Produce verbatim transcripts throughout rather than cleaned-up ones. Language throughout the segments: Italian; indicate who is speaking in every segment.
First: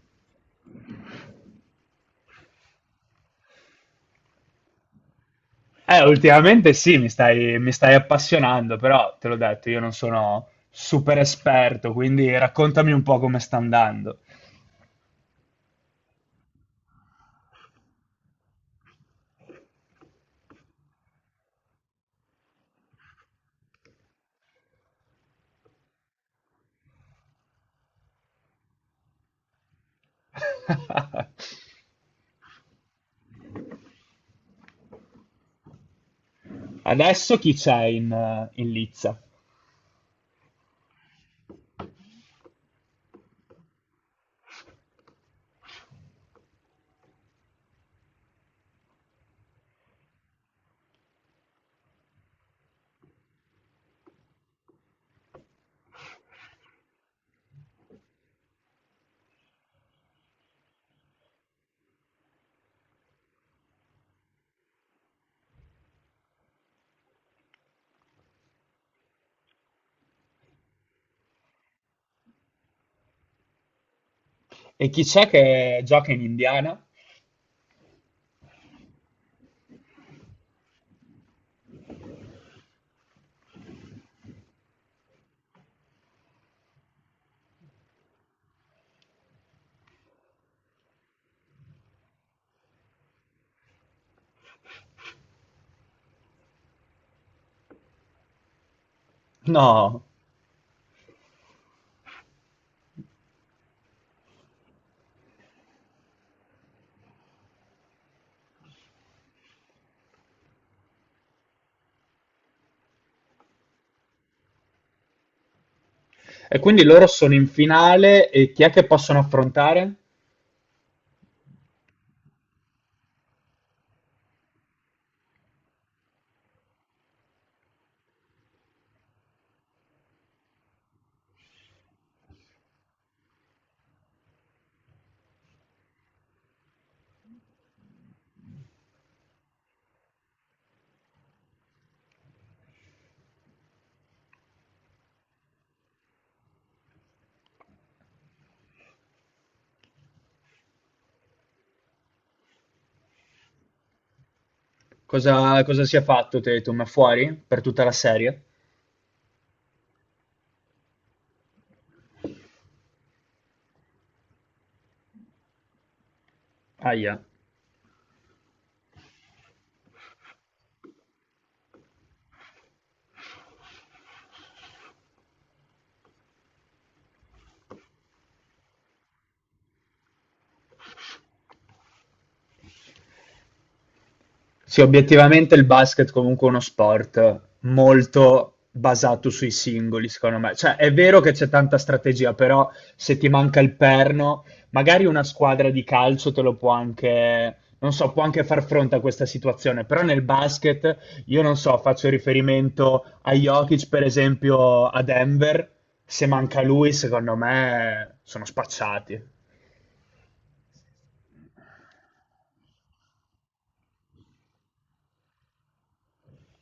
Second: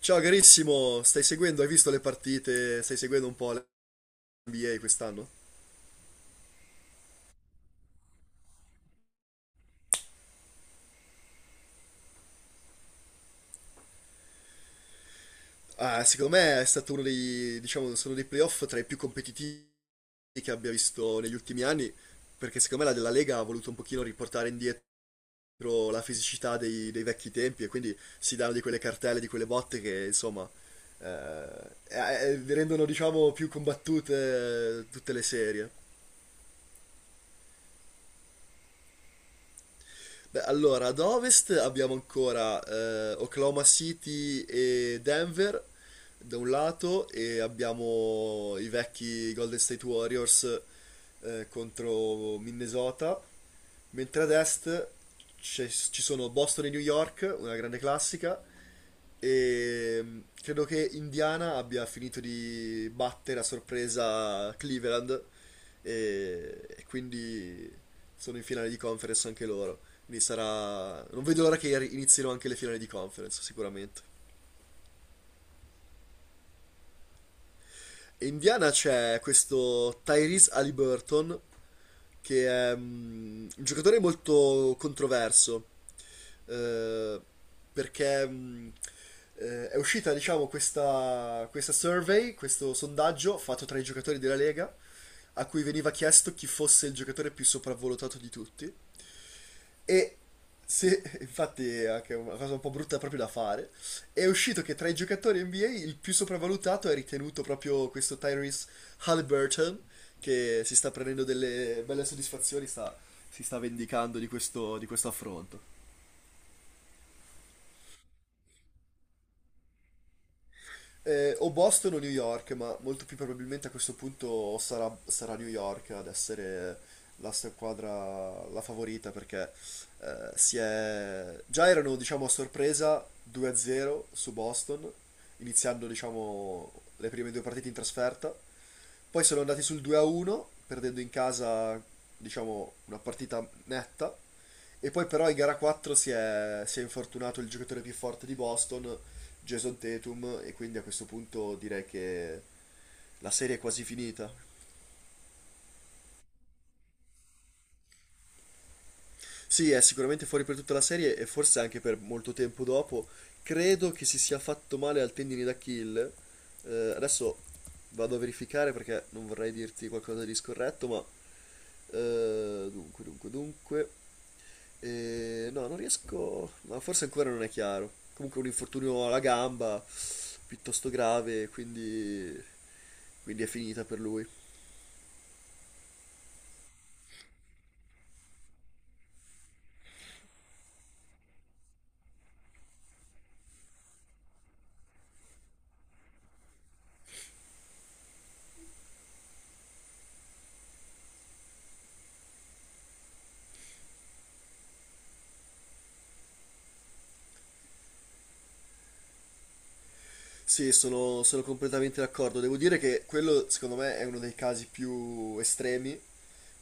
Speaker 1: Ciao carissimo, stai seguendo, hai visto le partite, stai seguendo un po' l'N B A quest'anno?
Speaker 2: Eh, ultimamente sì, mi stai, mi stai appassionando, però te l'ho detto, io non sono super esperto, quindi raccontami un po' come sta andando.
Speaker 1: Ah, secondo me è stato uno dei, diciamo, sono dei playoff tra i più competitivi che abbia visto negli ultimi anni, perché secondo me la, la Lega ha voluto un pochino riportare indietro la fisicità dei, dei vecchi tempi e quindi si danno di quelle cartelle, di quelle botte che insomma eh, eh, rendono diciamo più combattute eh, tutte le serie.
Speaker 2: Adesso chi c'è in, eh, in Lizza?
Speaker 1: Beh, allora, ad ovest abbiamo ancora eh, Oklahoma City e Denver, da un lato e abbiamo i vecchi Golden State Warriors eh, contro Minnesota, mentre ad est c'è- ci sono Boston e New York, una grande classica, e mm, credo che Indiana abbia finito di battere a sorpresa Cleveland e, e quindi sono in finale di conference anche loro. Quindi sarà... Non vedo l'ora che inizino anche le finali di conference, sicuramente.
Speaker 2: E chi c'è che gioca in Indiana?
Speaker 1: Indiana c'è questo Tyrese Halliburton, che è mm, un giocatore molto controverso, eh, perché mm, eh, è uscita, diciamo, questa, questa survey, questo sondaggio fatto tra i giocatori della Lega, a cui veniva chiesto chi fosse il giocatore più sopravvalutato di tutti.
Speaker 2: No.
Speaker 1: E se, Infatti è anche una cosa un po' brutta proprio da fare, è uscito che tra i giocatori N B A il più sopravvalutato è ritenuto proprio questo Tyrese Halliburton, che si sta prendendo delle belle soddisfazioni, sta- si sta vendicando di questo, di questo affronto.
Speaker 2: E quindi loro sono in finale e chi è che possono affrontare?
Speaker 1: Eh, o Boston o New York, ma molto più probabilmente a questo punto sarà, sarà New York ad essere la squadra la favorita perché eh, si è... già erano diciamo a sorpresa due a zero su Boston, iniziando diciamo le prime due partite in trasferta. Poi sono andati sul due a uno, perdendo in casa, diciamo, una partita netta. E poi però in gara quattro si è, si è infortunato il giocatore più forte di Boston, Jason Tatum, e quindi a questo punto direi che la serie è quasi finita.
Speaker 2: Cosa, cosa si è fatto, Tatum? È fuori per tutta la serie?
Speaker 1: Sì, è sicuramente fuori per tutta la serie e forse anche per molto tempo dopo. Credo che si sia fatto male al tendine d'Achille. Eh,
Speaker 2: Ahia.
Speaker 1: adesso vado a verificare perché non vorrei dirti qualcosa di scorretto, ma Eh, dunque, dunque, dunque. Eh, no, non riesco. Ma forse ancora non è chiaro. Comunque un infortunio alla gamba piuttosto grave, quindi, quindi è finita per lui.
Speaker 2: Sì, obiettivamente il basket comunque è uno sport molto basato sui singoli, secondo me. Cioè, è vero che c'è tanta strategia, però se ti manca il perno, magari una squadra di calcio te lo può anche, non so, può anche far fronte a questa situazione, però nel basket, io non so, faccio riferimento a Jokic, per esempio, a Denver, se manca lui, secondo me sono spacciati.
Speaker 1: Sì, sono, sono completamente d'accordo. Devo dire che quello, secondo me, è uno dei casi più estremi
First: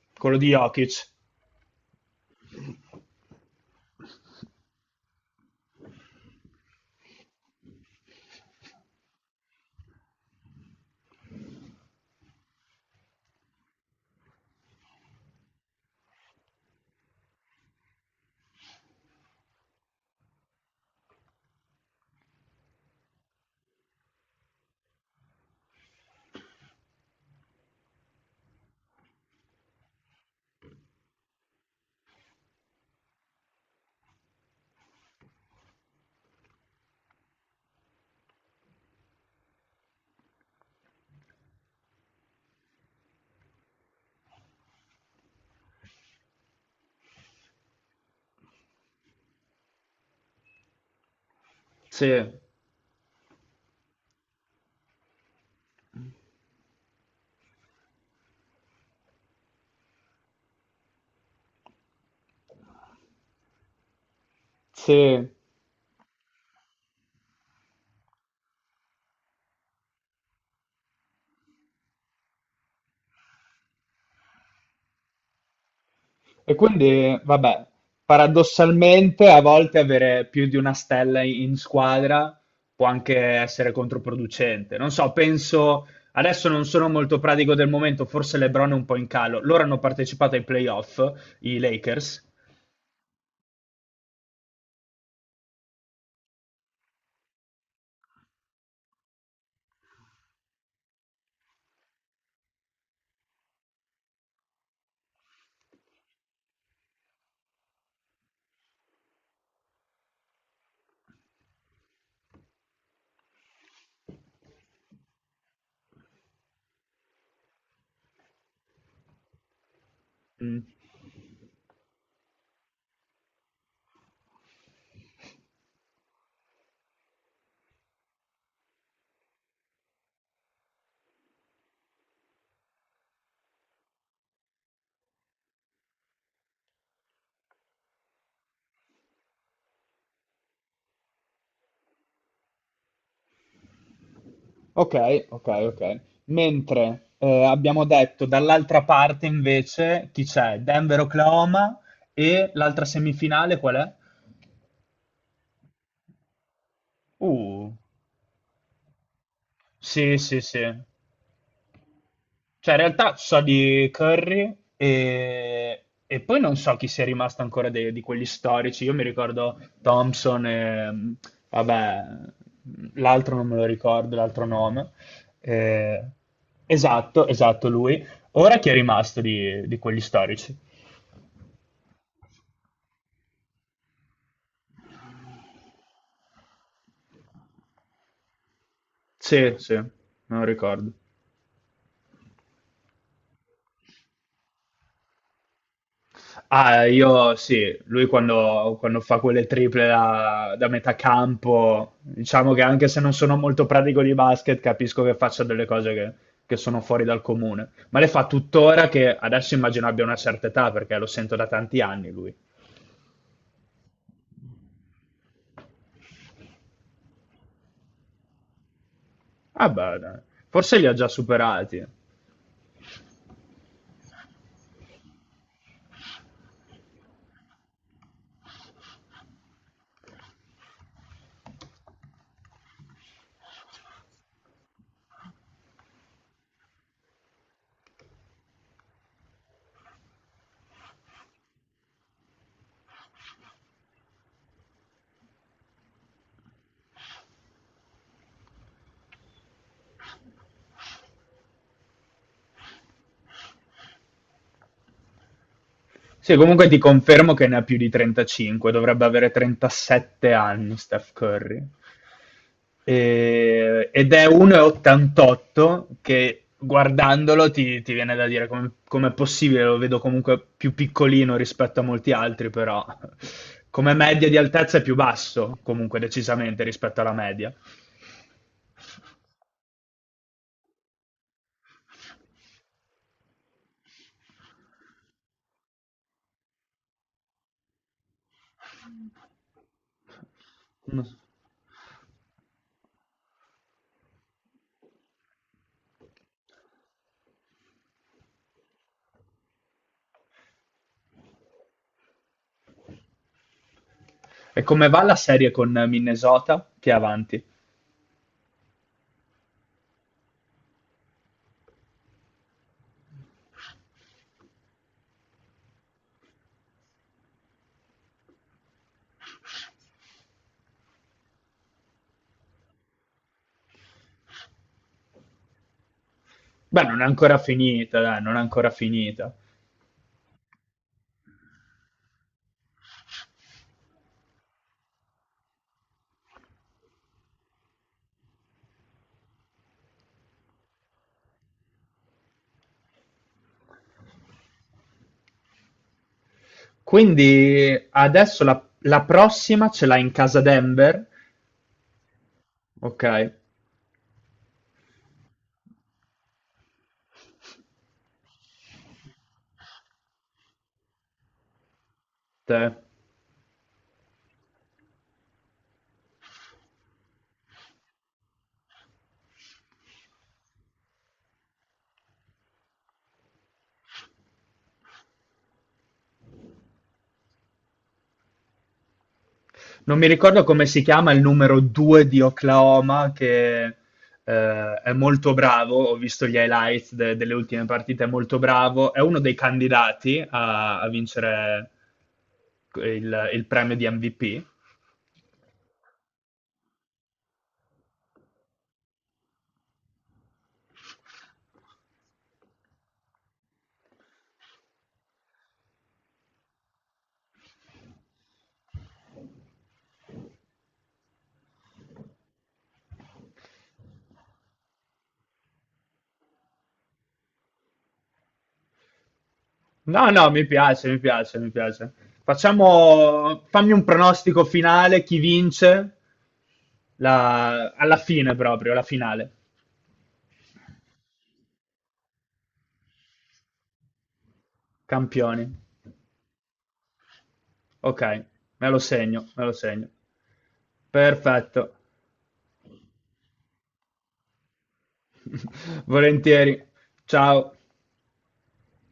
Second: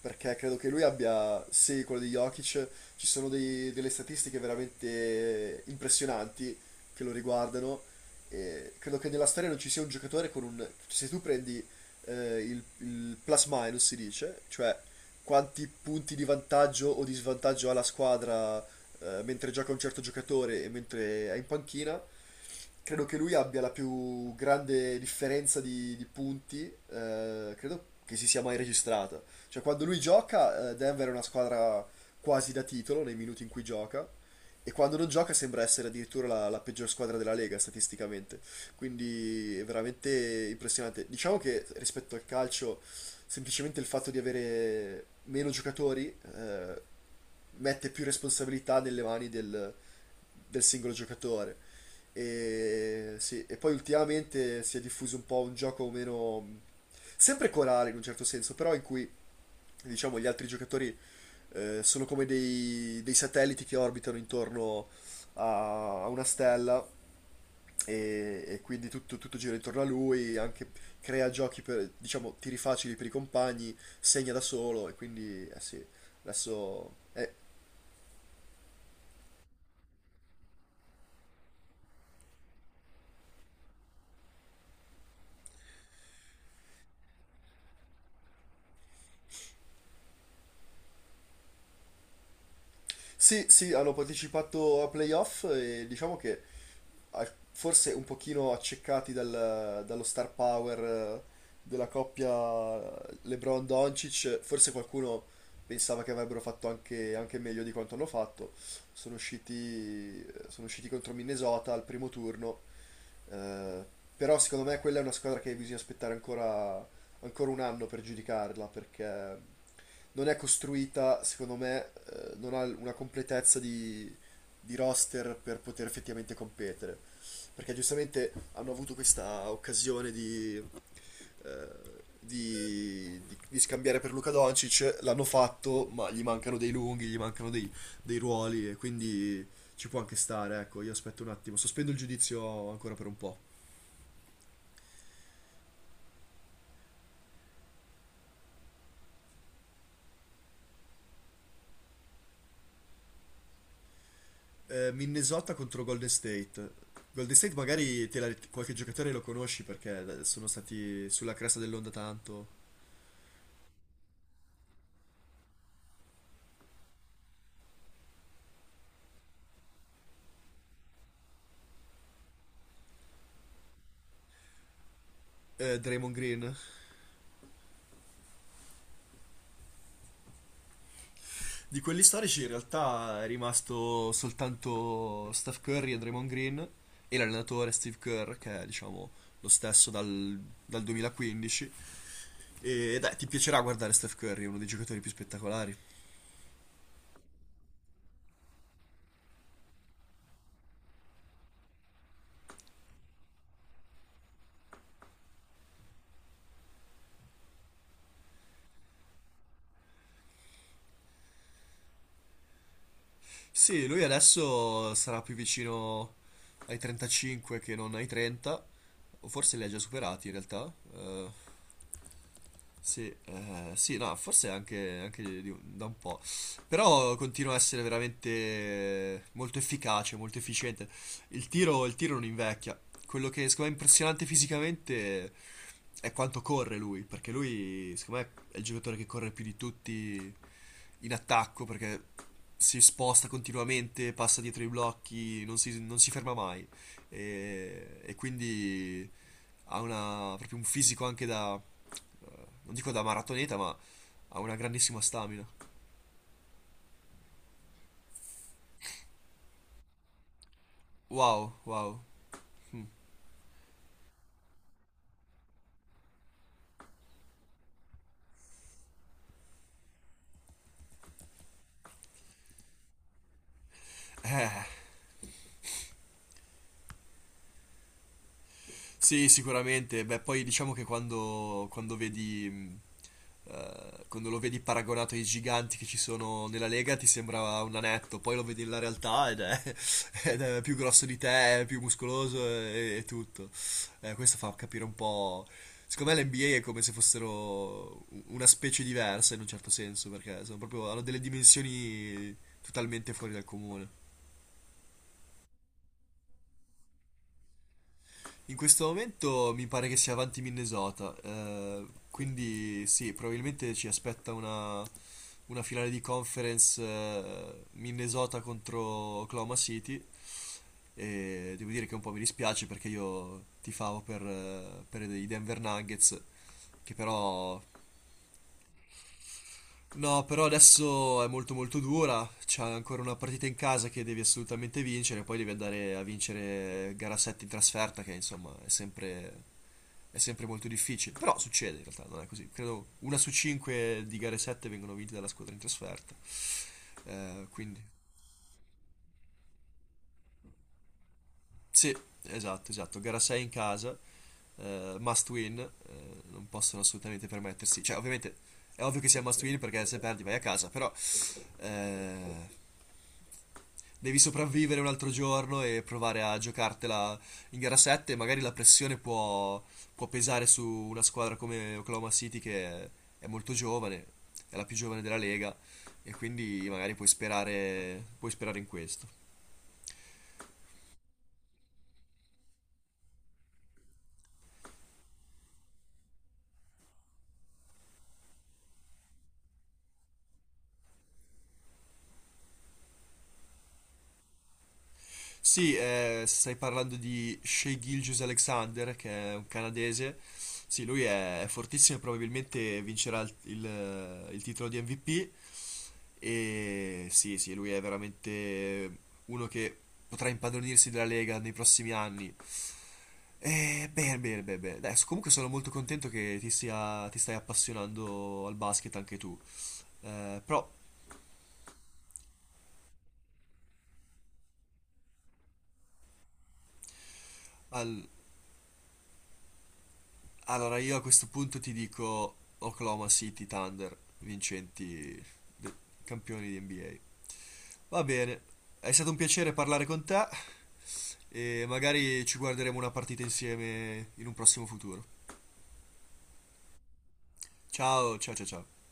Speaker 1: perché
Speaker 2: Quello di
Speaker 1: credo che lui
Speaker 2: Jokic.
Speaker 1: abbia, sì, quello di Jokic, ci sono dei- delle statistiche veramente impressionanti che lo riguardano e credo che nella storia non ci sia un giocatore con un... se tu prendi eh, il, il plus minus si dice, cioè quanti punti di vantaggio o di svantaggio ha la squadra eh, mentre gioca un certo giocatore e mentre è in panchina. Credo che lui abbia la più grande differenza di, di punti, eh, credo che si sia mai registrata. Cioè, quando lui gioca, eh, Denver è una squadra quasi da titolo nei minuti in cui gioca. E quando non gioca sembra essere addirittura la, la peggior squadra della Lega statisticamente. Quindi è veramente impressionante. Diciamo che rispetto al calcio, semplicemente il fatto di avere meno giocatori eh, mette più responsabilità nelle mani del, del singolo giocatore.
Speaker 2: Sì,
Speaker 1: E, sì, e poi ultimamente si è diffuso un po' un gioco meno sempre corale in un certo senso, però in cui diciamo, gli altri giocatori eh, sono come dei, dei satelliti che orbitano intorno
Speaker 2: sì.
Speaker 1: a, a una stella e, e quindi tutto, tutto gira intorno a lui, anche crea giochi per, diciamo, tiri facili per i compagni, segna da solo e quindi, eh sì,
Speaker 2: E
Speaker 1: adesso...
Speaker 2: quindi,
Speaker 1: eh,
Speaker 2: vabbè, paradossalmente a volte avere più di una stella in squadra può anche essere controproducente. Non so, penso, adesso non sono molto pratico del momento, forse LeBron è un po' in calo. Loro hanno partecipato ai playoff, i Lakers.
Speaker 1: Sì, sì, hanno partecipato a playoff e diciamo che al- forse un pochino accecati dal- dallo star power eh, della coppia LeBron-Doncic, forse qualcuno pensava che avrebbero fatto anche, anche meglio di quanto hanno fatto. Sono usciti, eh, sono usciti contro Minnesota al primo turno eh, però secondo me quella è una squadra che bisogna aspettare ancora, ancora un anno per giudicarla perché non è
Speaker 2: Mm.
Speaker 1: costruita, secondo me, eh, non ha una completezza di, di roster per poter effettivamente competere. Perché giustamente hanno avuto questa occasione di, eh, di, di- di scambiare per Luka Doncic, l'hanno fatto, ma gli mancano dei lunghi, gli mancano dei, dei ruoli e quindi ci può anche stare, ecco, io aspetto un attimo, sospendo il giudizio ancora per un po'.
Speaker 2: Ok, ok, ok. Mentre eh, abbiamo detto dall'altra parte invece chi c'è? Denver, Oklahoma e l'altra semifinale qual è?
Speaker 1: Eh, Minnesota contro Golden State. Golden State
Speaker 2: Uh,
Speaker 1: magari te la- qualche giocatore lo conosci
Speaker 2: sì,
Speaker 1: perché eh,
Speaker 2: sì,
Speaker 1: sono
Speaker 2: sì.
Speaker 1: stati sulla cresta dell'onda tanto.
Speaker 2: Cioè, in realtà so di Curry e, e poi non so chi sia rimasto ancora de- di quelli storici. Io mi ricordo Thompson e, mm, vabbè, l'altro non me lo ricordo, l'altro nome.
Speaker 1: Eh,
Speaker 2: Eh,
Speaker 1: Draymond Green.
Speaker 2: esatto, esatto, lui. Ora chi è rimasto di, di quelli storici?
Speaker 1: Di quelli storici in realtà è rimasto soltanto Steph Curry e Draymond Green e l'allenatore Steve Kerr che è diciamo lo
Speaker 2: Sì, sì,
Speaker 1: stesso
Speaker 2: me
Speaker 1: dal,
Speaker 2: lo
Speaker 1: dal
Speaker 2: ricordo.
Speaker 1: duemilaquindici. E dai, ti piacerà guardare Steph Curry, è uno dei giocatori più spettacolari.
Speaker 2: Ah, io sì, lui quando, quando fa quelle triple da, da metà campo, diciamo che anche se non sono molto pratico di basket, capisco che faccia delle cose che, che sono fuori dal comune. Ma le fa tuttora che adesso immagino abbia una certa età, perché lo sento da tanti anni lui.
Speaker 1: Sì, lui adesso sarà più vicino ai trentacinque che non ai trenta, o forse li
Speaker 2: Ah,
Speaker 1: ha già
Speaker 2: beh, dai,
Speaker 1: superati in realtà.
Speaker 2: forse li ha già
Speaker 1: Eh,
Speaker 2: superati.
Speaker 1: sì, eh, sì, no, forse anche, anche di un- da un po', però continua a essere veramente molto efficace, molto efficiente. Il tiro, il tiro non invecchia. Quello che secondo me è impressionante fisicamente è quanto corre lui, perché lui, secondo me, è il giocatore che corre più di tutti in attacco, perché si sposta continuamente, passa dietro i blocchi, non si, non si ferma mai. E, e quindi ha una- proprio un fisico anche da eh, non dico da maratoneta, ma ha una grandissima stamina.
Speaker 2: Sì, comunque ti confermo che ne ha più di trentacinque, dovrebbe avere trentasette anni Steph
Speaker 1: Wow,
Speaker 2: Curry.
Speaker 1: wow. Mm.
Speaker 2: E- ed è un metro e ottantotto che guardandolo ti, ti viene da dire come, com'è possibile, lo vedo comunque più piccolino rispetto a molti altri, però come media di
Speaker 1: Eh,
Speaker 2: altezza è più basso comunque decisamente rispetto alla media.
Speaker 1: Sì, sicuramente. Beh, poi diciamo che quando, quando vedi, mh, eh, quando lo vedi paragonato ai giganti che ci sono nella Lega, ti sembra un anetto. Poi lo vedi nella realtà ed è, ed è più grosso di te, è più muscoloso e, e tutto. Eh, questo fa capire un po'. Secondo me l'N B A è come se fossero u- una specie diversa in un certo senso, perché sono proprio, hanno delle dimensioni totalmente fuori dal comune.
Speaker 2: E come va la serie con Minnesota? Che è avanti?
Speaker 1: In questo momento mi pare che sia avanti Minnesota, eh, quindi sì, probabilmente ci aspetta una, una finale di conference eh, Minnesota contro Oklahoma City e devo dire che un po' mi dispiace perché io tifavo per, eh, per i Denver Nuggets,
Speaker 2: Beh,
Speaker 1: che
Speaker 2: non è ancora
Speaker 1: però...
Speaker 2: finita, dai, non è ancora finita.
Speaker 1: No, però adesso è molto molto dura, c'è ancora una partita in casa che devi assolutamente vincere, poi devi andare a vincere gara sette in trasferta, che insomma è sempre è sempre molto difficile. Però succede in realtà, non è così. Credo una su cinque di gare sette vengono vinte dalla squadra in trasferta. Eh, quindi,
Speaker 2: Quindi adesso la, la prossima ce l'ha in casa Denver.
Speaker 1: sì, esatto, esatto.
Speaker 2: Ok,
Speaker 1: Gara sei in casa, eh, must win, eh, non possono assolutamente permettersi. Cioè, ovviamente è ovvio che sia must win perché se perdi vai a casa, però, eh,
Speaker 2: te.
Speaker 1: devi sopravvivere un altro giorno e provare a giocartela in gara sette. Magari la pressione può, può pesare su una squadra come Oklahoma City che è, è molto giovane, è la più giovane della Lega e quindi magari puoi sperare, puoi sperare in questo.
Speaker 2: Non mi ricordo come si chiama il numero due di Oklahoma che eh, è molto bravo, ho visto gli highlights de- delle ultime partite, è molto bravo, è uno dei candidati a, a vincere il, il premio di M V P.
Speaker 1: Sì, eh, stai parlando di Shea Gilgeous-Alexander che è un canadese. Sì, lui è, è fortissimo e probabilmente vincerà il, il- il titolo di M V P. E sì, sì, lui è veramente uno che potrà impadronirsi della Lega nei prossimi anni. E bene, bene, bene, bene. Adesso, comunque sono molto contento che ti sia, ti stai appassionando al basket anche tu.
Speaker 2: No, no,
Speaker 1: Eh,
Speaker 2: mi
Speaker 1: però,
Speaker 2: piace, mi piace, mi piace. Facciamo, fammi un pronostico finale, chi vince la- alla
Speaker 1: al-
Speaker 2: fine proprio, la finale.
Speaker 1: allora io a questo punto ti dico Oklahoma City Thunder, vincenti,
Speaker 2: Campioni.
Speaker 1: de- campioni di N B A.
Speaker 2: Ok,
Speaker 1: Va bene,
Speaker 2: me lo
Speaker 1: è stato un
Speaker 2: segno, me
Speaker 1: piacere
Speaker 2: lo
Speaker 1: parlare
Speaker 2: segno.
Speaker 1: con te
Speaker 2: Perfetto.
Speaker 1: e magari ci guarderemo una partita insieme in un prossimo futuro.
Speaker 2: Volentieri. Ciao.
Speaker 1: Ciao, ciao, ciao, ciao.